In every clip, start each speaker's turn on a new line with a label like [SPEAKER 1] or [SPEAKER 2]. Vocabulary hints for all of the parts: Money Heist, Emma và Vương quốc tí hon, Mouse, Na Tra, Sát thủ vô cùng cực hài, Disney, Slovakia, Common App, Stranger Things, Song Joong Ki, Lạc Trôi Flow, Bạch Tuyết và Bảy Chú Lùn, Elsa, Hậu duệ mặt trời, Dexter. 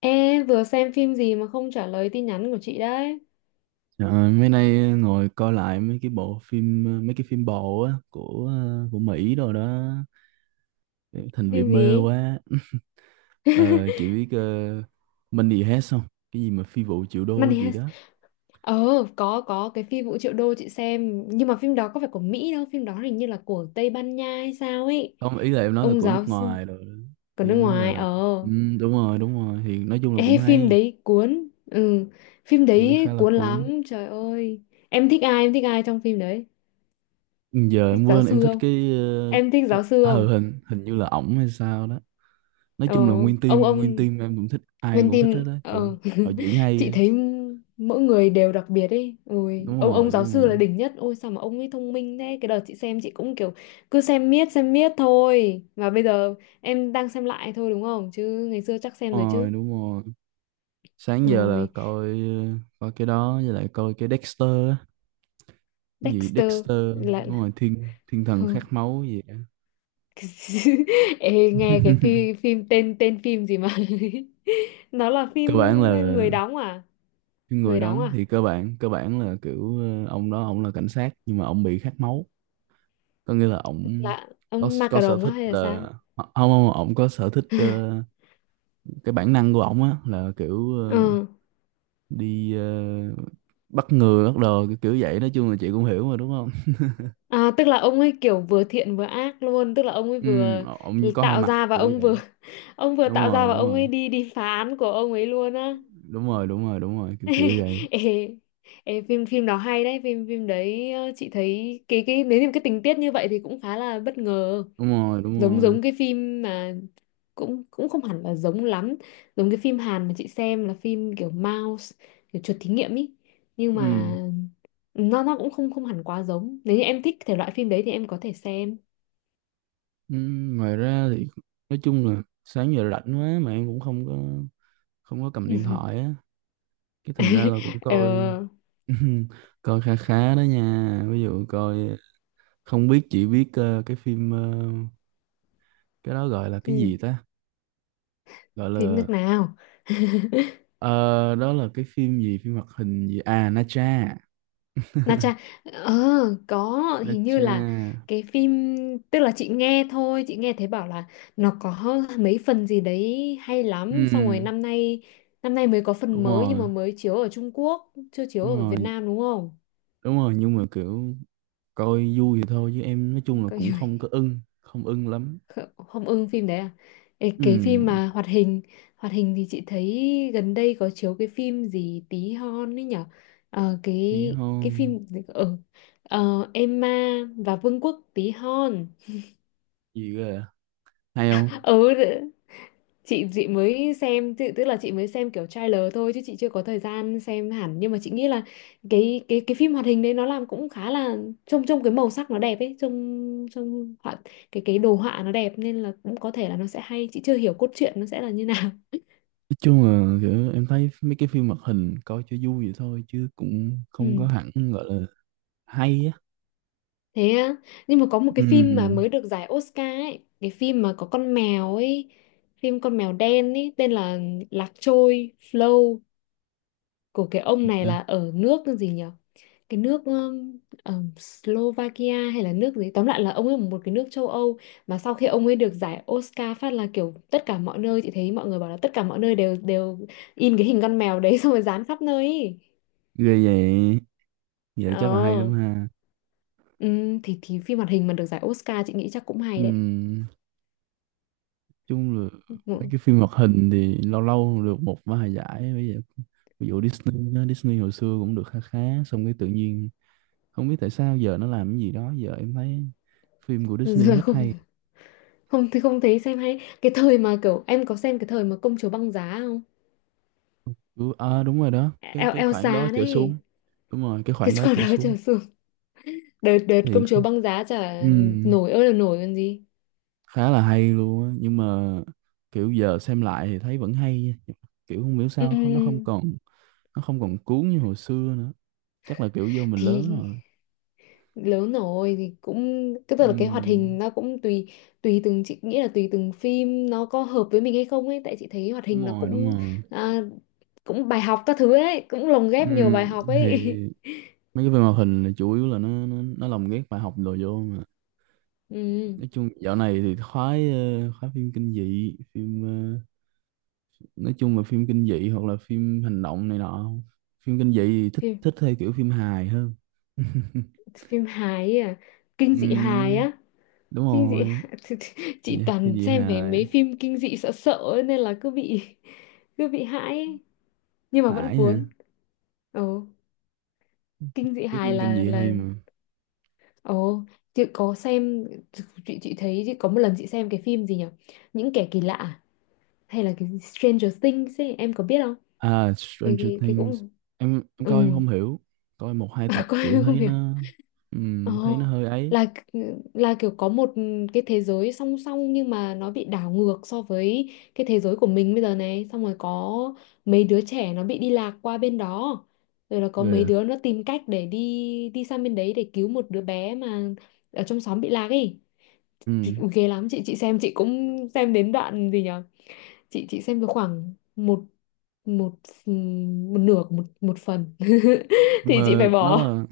[SPEAKER 1] Ê, vừa xem phim gì mà không trả lời tin nhắn của chị đấy?
[SPEAKER 2] Ờ, Mấy nay ngồi coi lại mấy cái bộ phim mấy cái phim bộ á của Mỹ rồi đó, thành bị
[SPEAKER 1] Phim
[SPEAKER 2] mê
[SPEAKER 1] gì?
[SPEAKER 2] quá. Ờ, chị biết Money Heist không, cái gì mà phi vụ triệu đô
[SPEAKER 1] Money
[SPEAKER 2] gì
[SPEAKER 1] Heist.
[SPEAKER 2] đó.
[SPEAKER 1] Ờ, có cái phim Vũ Triệu Đô chị xem, nhưng mà phim đó có phải của Mỹ đâu, phim đó hình như là của Tây Ban Nha hay sao ấy.
[SPEAKER 2] Không, ý là em nói là
[SPEAKER 1] Ông
[SPEAKER 2] của nước
[SPEAKER 1] giáo sư
[SPEAKER 2] ngoài rồi đó.
[SPEAKER 1] của nước
[SPEAKER 2] Em nói
[SPEAKER 1] ngoài.
[SPEAKER 2] là, ừ,
[SPEAKER 1] Ờ.
[SPEAKER 2] đúng rồi đúng rồi, thì nói chung là cũng
[SPEAKER 1] Ê, phim
[SPEAKER 2] hay.
[SPEAKER 1] đấy cuốn. Ừ, phim
[SPEAKER 2] Em thấy khá
[SPEAKER 1] đấy
[SPEAKER 2] là
[SPEAKER 1] cuốn
[SPEAKER 2] cuốn.
[SPEAKER 1] lắm, trời ơi. Em thích ai trong phim đấy?
[SPEAKER 2] Ừ, giờ em
[SPEAKER 1] Thích giáo
[SPEAKER 2] quên, em
[SPEAKER 1] sư
[SPEAKER 2] thích
[SPEAKER 1] không?
[SPEAKER 2] cái
[SPEAKER 1] Em thích
[SPEAKER 2] cái
[SPEAKER 1] giáo sư
[SPEAKER 2] hờ
[SPEAKER 1] không?
[SPEAKER 2] hình hình như là ổng hay sao đó. Nói
[SPEAKER 1] Ờ,
[SPEAKER 2] chung là nguyên team nguyên
[SPEAKER 1] ông
[SPEAKER 2] team em cũng thích, ai em
[SPEAKER 1] mình
[SPEAKER 2] cũng thích
[SPEAKER 1] tìm
[SPEAKER 2] hết đó kiểu họ diễn hay
[SPEAKER 1] chị
[SPEAKER 2] á.
[SPEAKER 1] thấy mỗi người đều đặc biệt ấy. Ôi,
[SPEAKER 2] Đúng
[SPEAKER 1] ông
[SPEAKER 2] rồi
[SPEAKER 1] ông giáo
[SPEAKER 2] đúng
[SPEAKER 1] sư
[SPEAKER 2] rồi.
[SPEAKER 1] là đỉnh nhất. Ôi sao mà ông ấy thông minh thế? Cái đợt chị xem chị cũng kiểu cứ xem miết thôi. Mà bây giờ em đang xem lại thôi đúng không? Chứ ngày xưa chắc xem rồi
[SPEAKER 2] Rồi,
[SPEAKER 1] chứ.
[SPEAKER 2] đúng rồi, sáng giờ là
[SPEAKER 1] Ôi,
[SPEAKER 2] coi coi cái đó với lại coi cái Dexter á. Cái gì
[SPEAKER 1] Dexter
[SPEAKER 2] Dexter,
[SPEAKER 1] lại
[SPEAKER 2] đúng
[SPEAKER 1] là
[SPEAKER 2] rồi, thiên thiên thần khát
[SPEAKER 1] không.
[SPEAKER 2] máu gì á.
[SPEAKER 1] Ê, nghe cái phim, phim tên tên phim gì mà nó là phim
[SPEAKER 2] Cơ bản là
[SPEAKER 1] người đóng à,
[SPEAKER 2] cái người
[SPEAKER 1] người đóng
[SPEAKER 2] đóng
[SPEAKER 1] à,
[SPEAKER 2] thì cơ bản là kiểu, ông đó ông là cảnh sát nhưng mà ông bị khát máu, có nghĩa là ông
[SPEAKER 1] là ông
[SPEAKER 2] có sở
[SPEAKER 1] Macaron á
[SPEAKER 2] thích
[SPEAKER 1] hay là
[SPEAKER 2] là,
[SPEAKER 1] sao?
[SPEAKER 2] không không ông có sở thích cái bản năng của ông á là kiểu,
[SPEAKER 1] Ờ.
[SPEAKER 2] đi bắt người bắt đồ kiểu kiểu vậy, nói chung là chị cũng hiểu mà đúng không.
[SPEAKER 1] À, tức là ông ấy kiểu vừa thiện vừa ác luôn, tức là ông ấy
[SPEAKER 2] Ừ,
[SPEAKER 1] vừa
[SPEAKER 2] ông có hai
[SPEAKER 1] tạo
[SPEAKER 2] mặt
[SPEAKER 1] ra và
[SPEAKER 2] kiểu
[SPEAKER 1] ông vừa
[SPEAKER 2] vậy.
[SPEAKER 1] ông vừa
[SPEAKER 2] Đúng
[SPEAKER 1] tạo ra
[SPEAKER 2] rồi
[SPEAKER 1] và
[SPEAKER 2] đúng
[SPEAKER 1] ông
[SPEAKER 2] rồi.
[SPEAKER 1] ấy đi đi phá án của ông ấy luôn á.
[SPEAKER 2] Đúng rồi đúng rồi đúng rồi kiểu kiểu vậy.
[SPEAKER 1] Ê, ê, phim phim đó hay đấy, phim phim đấy chị thấy cái nếu như cái tình tiết như vậy thì cũng khá là bất ngờ,
[SPEAKER 2] Đúng rồi đúng
[SPEAKER 1] giống
[SPEAKER 2] rồi.
[SPEAKER 1] giống cái phim mà cũng cũng không hẳn là giống lắm, giống cái phim Hàn mà chị xem là phim kiểu Mouse, kiểu chuột thí nghiệm ý, nhưng
[SPEAKER 2] Ừ.
[SPEAKER 1] mà nó cũng không không hẳn quá giống. Nếu như em thích thể loại phim đấy thì em có thể xem.
[SPEAKER 2] Ừ. Ngoài ra thì nói chung là sáng giờ rảnh quá mà em cũng không có cầm điện thoại á, cái thành ra là cũng coi.
[SPEAKER 1] ờ
[SPEAKER 2] Coi khá khá đó nha, ví dụ coi, không biết chỉ biết cái phim cái đó gọi là cái
[SPEAKER 1] Thế
[SPEAKER 2] gì ta, gọi
[SPEAKER 1] phim
[SPEAKER 2] là
[SPEAKER 1] nước nào?
[SPEAKER 2] ờ, đó là cái phim gì, phim hoạt hình gì à, Na Tra.
[SPEAKER 1] Na cha ờ, có,
[SPEAKER 2] Na
[SPEAKER 1] hình như
[SPEAKER 2] Tra,
[SPEAKER 1] là cái phim, tức là chị nghe thôi, chị nghe thấy bảo là nó có mấy phần gì đấy hay lắm, xong rồi
[SPEAKER 2] ừ,
[SPEAKER 1] năm nay, năm nay mới có phần
[SPEAKER 2] đúng
[SPEAKER 1] mới nhưng
[SPEAKER 2] rồi
[SPEAKER 1] mà mới chiếu ở Trung Quốc chưa chiếu
[SPEAKER 2] đúng
[SPEAKER 1] ở Việt
[SPEAKER 2] rồi
[SPEAKER 1] Nam đúng không?
[SPEAKER 2] đúng rồi, nhưng mà kiểu coi vui thì thôi chứ em nói chung là
[SPEAKER 1] Có
[SPEAKER 2] cũng
[SPEAKER 1] gì.
[SPEAKER 2] không ưng lắm.
[SPEAKER 1] Kh- Không ưng phim đấy à? Ê, cái phim
[SPEAKER 2] Ừ,
[SPEAKER 1] mà hoạt hình, hoạt hình thì chị thấy gần đây có chiếu cái phim gì tí hon ấy nhở. Ờ,
[SPEAKER 2] đi
[SPEAKER 1] cái
[SPEAKER 2] không?
[SPEAKER 1] phim ở, ờ, Emma và Vương quốc tí hon.
[SPEAKER 2] Gì cơ à? Hay không?
[SPEAKER 1] Ừ, chị mới xem tự- tức là chị mới xem kiểu trailer thôi chứ chị chưa có thời gian xem hẳn, nhưng mà chị nghĩ là cái phim hoạt hình đấy nó làm cũng khá là, trông trông cái màu sắc nó đẹp ấy, trông trông họa, cái đồ họa nó đẹp nên là cũng có thể là nó sẽ hay, chị chưa hiểu cốt truyện nó sẽ là như nào.
[SPEAKER 2] Nói chung là kiểu em thấy mấy cái phim hoạt hình coi cho vui vậy thôi chứ cũng không
[SPEAKER 1] Ừ,
[SPEAKER 2] có hẳn gọi là hay á.
[SPEAKER 1] thế á? Nhưng mà có một cái phim mà
[SPEAKER 2] Ừ,
[SPEAKER 1] mới được giải Oscar ấy, cái phim mà có con mèo ấy, phim con mèo đen ấy tên là Lạc Trôi Flow, của cái ông
[SPEAKER 2] gì
[SPEAKER 1] này
[SPEAKER 2] ta.
[SPEAKER 1] là ở nước gì nhỉ, cái nước Slovakia hay là nước gì, tóm lại là ông ấy ở một cái nước châu Âu mà sau khi ông ấy được giải Oscar phát là kiểu tất cả mọi nơi chị thấy mọi người bảo là tất cả mọi nơi đều đều in cái hình con mèo đấy xong rồi dán khắp nơi ý.
[SPEAKER 2] Ghê vậy, vậy là chắc là hay
[SPEAKER 1] Ờ,
[SPEAKER 2] lắm ha.
[SPEAKER 1] ừ, thì phim hoạt hình mà được giải Oscar chị nghĩ chắc cũng
[SPEAKER 2] Ừ,
[SPEAKER 1] hay đấy.
[SPEAKER 2] nói chung là mấy
[SPEAKER 1] Ừ.
[SPEAKER 2] cái phim hoạt hình thì lâu lâu được một vài giải, bây giờ ví dụ Disney đó, Disney hồi xưa cũng được khá khá, xong cái tự nhiên không biết tại sao giờ nó làm cái gì đó, giờ em thấy phim của Disney
[SPEAKER 1] Giờ
[SPEAKER 2] hết
[SPEAKER 1] không,
[SPEAKER 2] hay.
[SPEAKER 1] không thì không thấy xem hay, cái thời mà kiểu em có xem, cái thời mà công chúa băng giá không?
[SPEAKER 2] Ừ, à, đúng rồi đó,
[SPEAKER 1] E, El-
[SPEAKER 2] cái khoảng đó
[SPEAKER 1] Elsa
[SPEAKER 2] trở xuống.
[SPEAKER 1] đấy,
[SPEAKER 2] Đúng rồi, cái
[SPEAKER 1] cái
[SPEAKER 2] khoảng đó
[SPEAKER 1] con
[SPEAKER 2] trở
[SPEAKER 1] đó
[SPEAKER 2] xuống
[SPEAKER 1] trở xuống. Đợt đợt
[SPEAKER 2] thì,
[SPEAKER 1] công chúa băng giá chả
[SPEAKER 2] ừm,
[SPEAKER 1] nổi ơi là nổi còn gì.
[SPEAKER 2] khá là hay luôn á, nhưng mà kiểu giờ xem lại thì thấy vẫn hay nha. Kiểu không hiểu sao nó không
[SPEAKER 1] Ừm,
[SPEAKER 2] còn, nó không còn cuốn như hồi xưa nữa, chắc là kiểu do mình lớn
[SPEAKER 1] thì
[SPEAKER 2] rồi.
[SPEAKER 1] lớn rồi thì cũng, cái tức là cái hoạt
[SPEAKER 2] Ừm,
[SPEAKER 1] hình nó cũng tùy, tùy từng, chị nghĩ là tùy từng phim nó có hợp với mình hay không ấy, tại chị thấy hoạt
[SPEAKER 2] đúng
[SPEAKER 1] hình nó
[SPEAKER 2] rồi đúng
[SPEAKER 1] cũng,
[SPEAKER 2] rồi.
[SPEAKER 1] à, cũng bài học các thứ ấy, cũng lồng ghép nhiều bài
[SPEAKER 2] Ừm,
[SPEAKER 1] học
[SPEAKER 2] thì
[SPEAKER 1] ấy.
[SPEAKER 2] mấy cái phim hoạt hình là chủ yếu là nó lồng ghép bài học đồ vô mà.
[SPEAKER 1] Ừm,
[SPEAKER 2] Nói chung dạo này thì khoái, khoái phim kinh dị, phim, nói chung là phim kinh dị hoặc là phim hành động này nọ. Phim kinh dị thì thích
[SPEAKER 1] phim
[SPEAKER 2] thích theo kiểu phim hài hơn.
[SPEAKER 1] phim hài ấy à? Kinh dị hài
[SPEAKER 2] Ừm,
[SPEAKER 1] á?
[SPEAKER 2] đúng
[SPEAKER 1] Kinh dị,
[SPEAKER 2] rồi.
[SPEAKER 1] chị
[SPEAKER 2] Dạ, cái
[SPEAKER 1] toàn
[SPEAKER 2] gì
[SPEAKER 1] xem về
[SPEAKER 2] hài?
[SPEAKER 1] mấy phim kinh dị sợ sợ ấy, nên là cứ bị, cứ bị hãi ấy. Nhưng mà vẫn
[SPEAKER 2] Hải hả,
[SPEAKER 1] cuốn. Ồ, kinh dị
[SPEAKER 2] cái
[SPEAKER 1] hài
[SPEAKER 2] phim
[SPEAKER 1] là
[SPEAKER 2] kinh dị hay
[SPEAKER 1] là
[SPEAKER 2] mà.
[SPEAKER 1] ồ, chị có xem, chị thấy chị có một lần chị xem cái phim gì nhỉ, những kẻ kỳ lạ à? Hay là cái Stranger Things ấy, em có biết không?
[SPEAKER 2] À
[SPEAKER 1] cái
[SPEAKER 2] Stranger
[SPEAKER 1] cái, cái
[SPEAKER 2] Things,
[SPEAKER 1] cũng,
[SPEAKER 2] em
[SPEAKER 1] ừ,
[SPEAKER 2] coi em không hiểu, coi một hai tập kiểu
[SPEAKER 1] coi không
[SPEAKER 2] thấy
[SPEAKER 1] hiểu.
[SPEAKER 2] nó, thấy nó
[SPEAKER 1] Ồ,
[SPEAKER 2] hơi ấy.
[SPEAKER 1] là là kiểu có một cái thế giới song song nhưng mà nó bị đảo ngược so với cái thế giới của mình bây giờ này, xong rồi có mấy đứa trẻ nó bị đi lạc qua bên đó. Rồi là có
[SPEAKER 2] Rồi
[SPEAKER 1] mấy
[SPEAKER 2] à.
[SPEAKER 1] đứa nó tìm cách để đi đi sang bên đấy để cứu một đứa bé mà ở trong xóm bị lạc ấy. Chị-
[SPEAKER 2] Ừm,
[SPEAKER 1] Ui, ghê lắm, chị xem chị cũng xem đến đoạn gì nhở. Chị xem được khoảng một, một, một nửa của một một phần
[SPEAKER 2] nhưng
[SPEAKER 1] thì chị
[SPEAKER 2] mà
[SPEAKER 1] phải
[SPEAKER 2] nó
[SPEAKER 1] bỏ.
[SPEAKER 2] là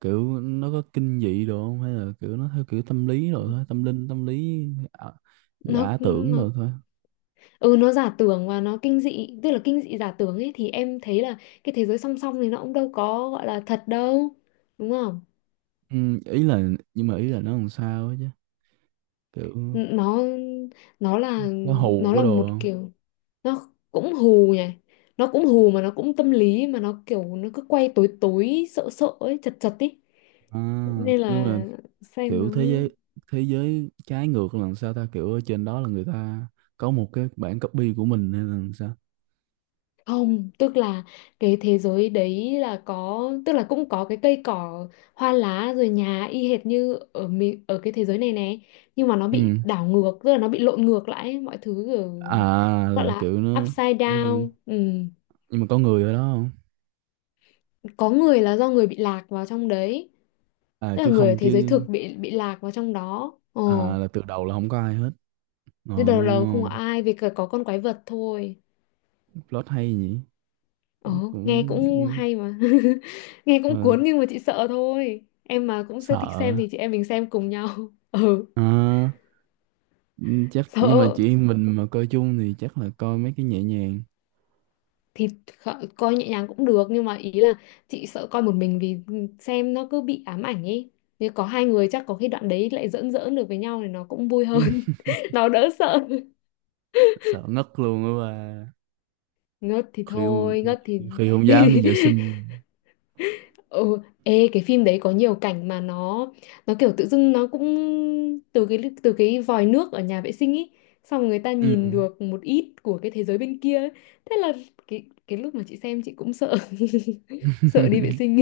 [SPEAKER 2] kiểu nó có kinh dị đồ không, hay là kiểu nó theo kiểu tâm lý rồi thôi, tâm linh tâm lý, à,
[SPEAKER 1] nó
[SPEAKER 2] giả tưởng
[SPEAKER 1] nó
[SPEAKER 2] rồi thôi.
[SPEAKER 1] ừ, nó giả tưởng và nó kinh dị, tức là kinh dị giả tưởng ấy, thì em thấy là cái thế giới song song này nó cũng đâu có gọi là thật đâu đúng không?
[SPEAKER 2] Ừ, ý là, nhưng mà ý là nó làm sao ấy chứ, kiểu
[SPEAKER 1] N- nó là,
[SPEAKER 2] có hù
[SPEAKER 1] nó
[SPEAKER 2] có
[SPEAKER 1] là
[SPEAKER 2] đồ
[SPEAKER 1] một
[SPEAKER 2] không.
[SPEAKER 1] kiểu, nó cũng hù nhỉ, nó cũng hù mà nó cũng tâm lý, mà nó kiểu nó cứ quay tối tối sợ sợ ấy, chật chật ấy,
[SPEAKER 2] À,
[SPEAKER 1] nên
[SPEAKER 2] nhưng mà
[SPEAKER 1] là xem nó.
[SPEAKER 2] kiểu thế giới, thế giới trái ngược là làm sao ta, kiểu ở trên đó là người ta có một cái bản copy của mình hay là làm sao.
[SPEAKER 1] Không, tức là cái thế giới đấy là có, tức là cũng có cái cây cỏ, hoa lá rồi nhà y hệt như ở mi- ở cái thế giới này nè, nhưng mà nó bị
[SPEAKER 2] Ừ.
[SPEAKER 1] đảo ngược, tức là nó bị lộn ngược lại, ấy, mọi thứ kiểu
[SPEAKER 2] À,
[SPEAKER 1] gọi
[SPEAKER 2] là
[SPEAKER 1] là
[SPEAKER 2] kiểu nó
[SPEAKER 1] upside
[SPEAKER 2] giống như,
[SPEAKER 1] down. Ừ.
[SPEAKER 2] nhưng mà có người ở đó không.
[SPEAKER 1] Có người là do người bị lạc vào trong đấy,
[SPEAKER 2] À
[SPEAKER 1] tức là
[SPEAKER 2] chứ
[SPEAKER 1] người ở
[SPEAKER 2] không
[SPEAKER 1] thế giới
[SPEAKER 2] chứ.
[SPEAKER 1] thực bị lạc vào trong đó. Ồ,
[SPEAKER 2] À, là từ đầu là không có ai hết. Ồ,
[SPEAKER 1] thế đầu là không có ai, vì cả có con quái vật thôi.
[SPEAKER 2] plot hay nhỉ, nó
[SPEAKER 1] Ồ, nghe
[SPEAKER 2] cũng
[SPEAKER 1] cũng
[SPEAKER 2] như.
[SPEAKER 1] hay mà. Nghe cũng
[SPEAKER 2] Mà
[SPEAKER 1] cuốn nhưng mà chị sợ thôi. Em mà cũng sẽ thích
[SPEAKER 2] sợ.
[SPEAKER 1] xem thì chị em mình xem cùng nhau. Ừ,
[SPEAKER 2] Ờ, ừ, chắc nhưng mà
[SPEAKER 1] sợ.
[SPEAKER 2] chị em mình mà coi chung thì chắc là coi mấy cái nhẹ nhàng.
[SPEAKER 1] Thì kh- coi nhẹ nhàng cũng được. Nhưng mà ý là chị sợ coi một mình, vì xem nó cứ bị ám ảnh ấy. Nếu có hai người chắc có khi đoạn đấy lại giỡn giỡn được với nhau thì nó cũng vui hơn. Nó đỡ sợ.
[SPEAKER 2] Sợ ngất luôn á bà.
[SPEAKER 1] Ngất thì
[SPEAKER 2] Khi,
[SPEAKER 1] thôi, ngất thì
[SPEAKER 2] khi không dám đi vệ sinh.
[SPEAKER 1] ừ, ê cái phim đấy có nhiều cảnh mà nó kiểu tự dưng nó cũng từ cái, từ cái vòi nước ở nhà vệ sinh ý, xong rồi người ta
[SPEAKER 2] Ừ.
[SPEAKER 1] nhìn được một ít của cái thế giới bên kia ấy. Thế là cái lúc mà chị xem chị cũng sợ, sợ đi vệ sinh.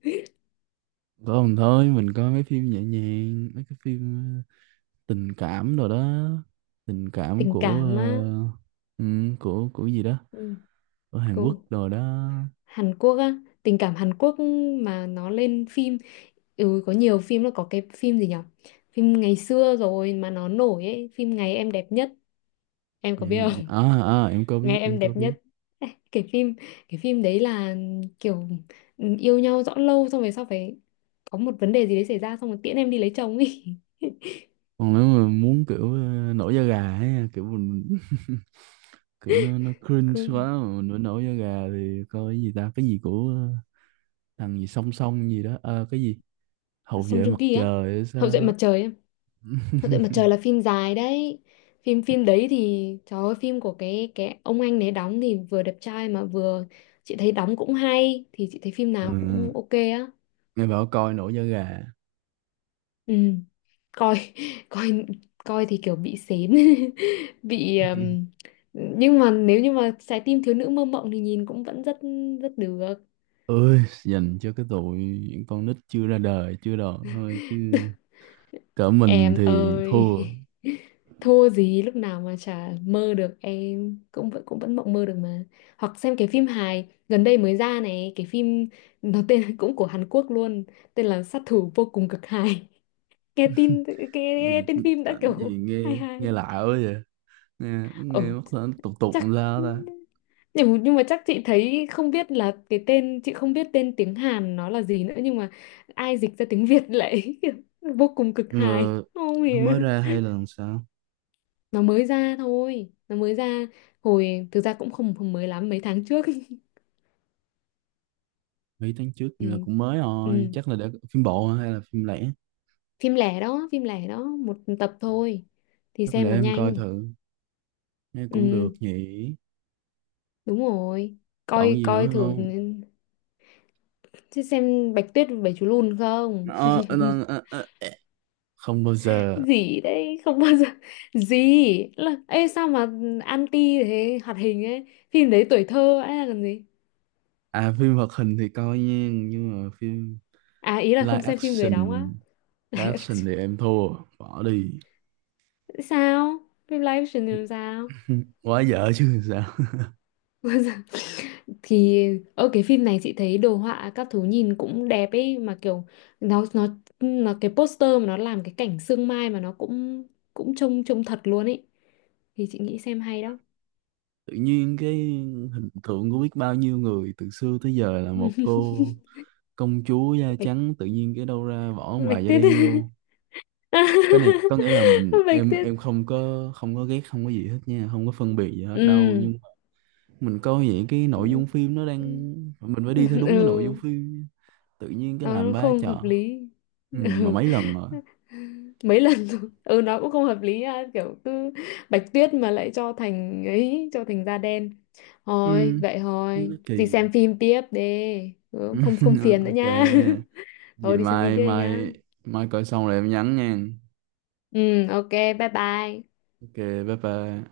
[SPEAKER 2] Còn thôi mình coi mấy phim nhẹ nhàng, mấy cái phim tình cảm rồi đó, tình cảm
[SPEAKER 1] Tình
[SPEAKER 2] của,
[SPEAKER 1] cảm á?
[SPEAKER 2] ờ, ừ, của gì đó
[SPEAKER 1] Ừ,
[SPEAKER 2] ở Hàn Quốc
[SPEAKER 1] cô,
[SPEAKER 2] rồi đó.
[SPEAKER 1] Hàn Quốc á, tình cảm Hàn Quốc mà nó lên phim. Ừ, có nhiều phim, là có cái phim gì nhở, phim ngày xưa rồi mà nó nổi ấy, phim Ngày em đẹp nhất, em có
[SPEAKER 2] Dạ, em
[SPEAKER 1] biết?
[SPEAKER 2] định à, à em có
[SPEAKER 1] Nghe
[SPEAKER 2] biết, em
[SPEAKER 1] em
[SPEAKER 2] có
[SPEAKER 1] đẹp
[SPEAKER 2] biết.
[SPEAKER 1] nhất. Ê, cái phim, cái phim đấy là kiểu, ừ, yêu nhau rõ lâu xong về sau phải có một vấn đề gì đấy xảy ra xong rồi tiễn em đi lấy chồng ấy.
[SPEAKER 2] Còn nếu mà muốn kiểu nổi da gà ấy kiểu mình kiểu nó
[SPEAKER 1] Cứ...
[SPEAKER 2] cringe quá mà mình vẫn nổi da gà thì coi cái gì ta, cái gì của ờ, thằng gì song song gì đó. Ờ, cái gì hậu
[SPEAKER 1] Song
[SPEAKER 2] vệ
[SPEAKER 1] Joong
[SPEAKER 2] mặt
[SPEAKER 1] Ki á.
[SPEAKER 2] trời hay
[SPEAKER 1] Hậu duệ
[SPEAKER 2] sao á.
[SPEAKER 1] mặt trời em. Hậu duệ mặt trời là phim dài đấy, phim phim đấy thì trời ơi, phim của cái ông anh đấy đóng thì vừa đẹp trai mà vừa, chị thấy đóng cũng hay, thì chị thấy phim nào
[SPEAKER 2] Ừ.
[SPEAKER 1] cũng ok á.
[SPEAKER 2] Nghe bảo coi nổi da gà.
[SPEAKER 1] Ừ, coi coi, coi thì kiểu bị sến, bị nhưng mà nếu như mà trái tim thiếu nữ mơ mộng thì nhìn cũng vẫn rất rất được.
[SPEAKER 2] Ừ. Ơi, dành cho cái tụi những con nít chưa ra đời chưa đòn thôi chứ cỡ mình
[SPEAKER 1] Em
[SPEAKER 2] thì
[SPEAKER 1] ơi,
[SPEAKER 2] thua.
[SPEAKER 1] thua gì, lúc nào mà chả mơ được, em cũng vẫn mộng mơ được mà. Hoặc xem cái phim hài gần đây mới ra này, cái phim nó tên cũng của Hàn Quốc luôn, tên là Sát thủ vô cùng cực hài. Nghe tin
[SPEAKER 2] Gì,
[SPEAKER 1] tên phim đã
[SPEAKER 2] tỉnh
[SPEAKER 1] kiểu
[SPEAKER 2] gì,
[SPEAKER 1] hay
[SPEAKER 2] nghe nghe
[SPEAKER 1] hay.
[SPEAKER 2] lạ quá vậy, nghe nghe
[SPEAKER 1] Ừ,
[SPEAKER 2] mất là tục tục
[SPEAKER 1] chắc,
[SPEAKER 2] làm sao ta.
[SPEAKER 1] nhưng mà chắc chị thấy, không biết là cái tên, chị không biết tên tiếng Hàn nó là gì nữa, nhưng mà ai dịch ra tiếng Việt lại vô cùng cực
[SPEAKER 2] Nhưng
[SPEAKER 1] hài
[SPEAKER 2] mà
[SPEAKER 1] không
[SPEAKER 2] nó
[SPEAKER 1] hiểu.
[SPEAKER 2] mới ra hay là làm sao.
[SPEAKER 1] Nó mới ra thôi, nó mới ra, hồi thực ra cũng không mới lắm, mấy tháng trước.
[SPEAKER 2] Mấy tháng trước
[SPEAKER 1] Ừ.
[SPEAKER 2] nhưng mà cũng mới rồi,
[SPEAKER 1] Ừ.
[SPEAKER 2] chắc là đã phim bộ hả? Hay là phim lẻ.
[SPEAKER 1] Phim lẻ đó, phim lẻ đó, một tập thôi thì
[SPEAKER 2] Chắc để
[SPEAKER 1] xem nó
[SPEAKER 2] em coi
[SPEAKER 1] nhanh.
[SPEAKER 2] thử, nghe cũng
[SPEAKER 1] Ừ,
[SPEAKER 2] được nhỉ.
[SPEAKER 1] đúng rồi,
[SPEAKER 2] Còn
[SPEAKER 1] coi,
[SPEAKER 2] gì
[SPEAKER 1] coi
[SPEAKER 2] nữa
[SPEAKER 1] thử.
[SPEAKER 2] không?
[SPEAKER 1] Chứ xem Bạch Tuyết và Bảy Chú Lùn không?
[SPEAKER 2] Ờ, ờ, ờ, ờ, ờ, ờ. Không bao giờ.
[SPEAKER 1] Gì đấy không bao giờ. Gì là, ê sao mà anti thế, hoạt hình ấy, phim đấy tuổi thơ ấy là cần gì.
[SPEAKER 2] À phim hoạt hình thì coi nha, nhưng mà phim
[SPEAKER 1] À, ý là
[SPEAKER 2] live
[SPEAKER 1] không xem phim người
[SPEAKER 2] action,
[SPEAKER 1] đóng á.
[SPEAKER 2] live action thì em thua, bỏ đi.
[SPEAKER 1] Sao phim live action thì làm sao?
[SPEAKER 2] Quá dở chứ sao.
[SPEAKER 1] Thì ở cái phim này chị thấy đồ họa các thứ nhìn cũng đẹp ấy, mà kiểu nó nó nó cái poster mà nó làm cái cảnh sương mai mà nó cũng, cũng trông trông thật luôn ấy, thì chị nghĩ xem hay đó.
[SPEAKER 2] Tự nhiên cái hình tượng của biết bao nhiêu người từ xưa tới giờ là một cô công chúa da
[SPEAKER 1] bạch
[SPEAKER 2] trắng, tự nhiên cái đâu ra bỏ ông
[SPEAKER 1] bạch
[SPEAKER 2] bà da
[SPEAKER 1] tuyết.
[SPEAKER 2] đen vô. Cái này có nghĩa là mình,
[SPEAKER 1] Bạch
[SPEAKER 2] em
[SPEAKER 1] tuyết.
[SPEAKER 2] em không có, không có ghét, không có gì hết nha, không có phân biệt gì hết đâu,
[SPEAKER 1] Ừ.
[SPEAKER 2] nhưng mình coi vậy cái nội
[SPEAKER 1] Ừ.
[SPEAKER 2] dung phim nó đang, mình phải đi theo đúng cái nội dung
[SPEAKER 1] Ừ.
[SPEAKER 2] phim nha. Tự nhiên cái làm
[SPEAKER 1] Nó
[SPEAKER 2] ba
[SPEAKER 1] không
[SPEAKER 2] chợ.
[SPEAKER 1] hợp lý.
[SPEAKER 2] Ừ, mà
[SPEAKER 1] Ừ.
[SPEAKER 2] mấy lần rồi.
[SPEAKER 1] Mấy lần rồi. Ừ, nó cũng không hợp lý á. Kiểu cứ Bạch Tuyết mà lại cho thành ấy, cho thành da đen.
[SPEAKER 2] Ừ,
[SPEAKER 1] Thôi vậy
[SPEAKER 2] như nó
[SPEAKER 1] thôi, đi
[SPEAKER 2] kỳ.
[SPEAKER 1] xem phim tiếp đi. Ừ, không không phiền nữa
[SPEAKER 2] Ok.
[SPEAKER 1] nha.
[SPEAKER 2] Vậy
[SPEAKER 1] Thôi đi xem phim
[SPEAKER 2] mai
[SPEAKER 1] tiếp đi nha.
[SPEAKER 2] mai, mai coi xong rồi em nhắn nha.
[SPEAKER 1] Ừ, ok, bye bye.
[SPEAKER 2] Ok, bye bye.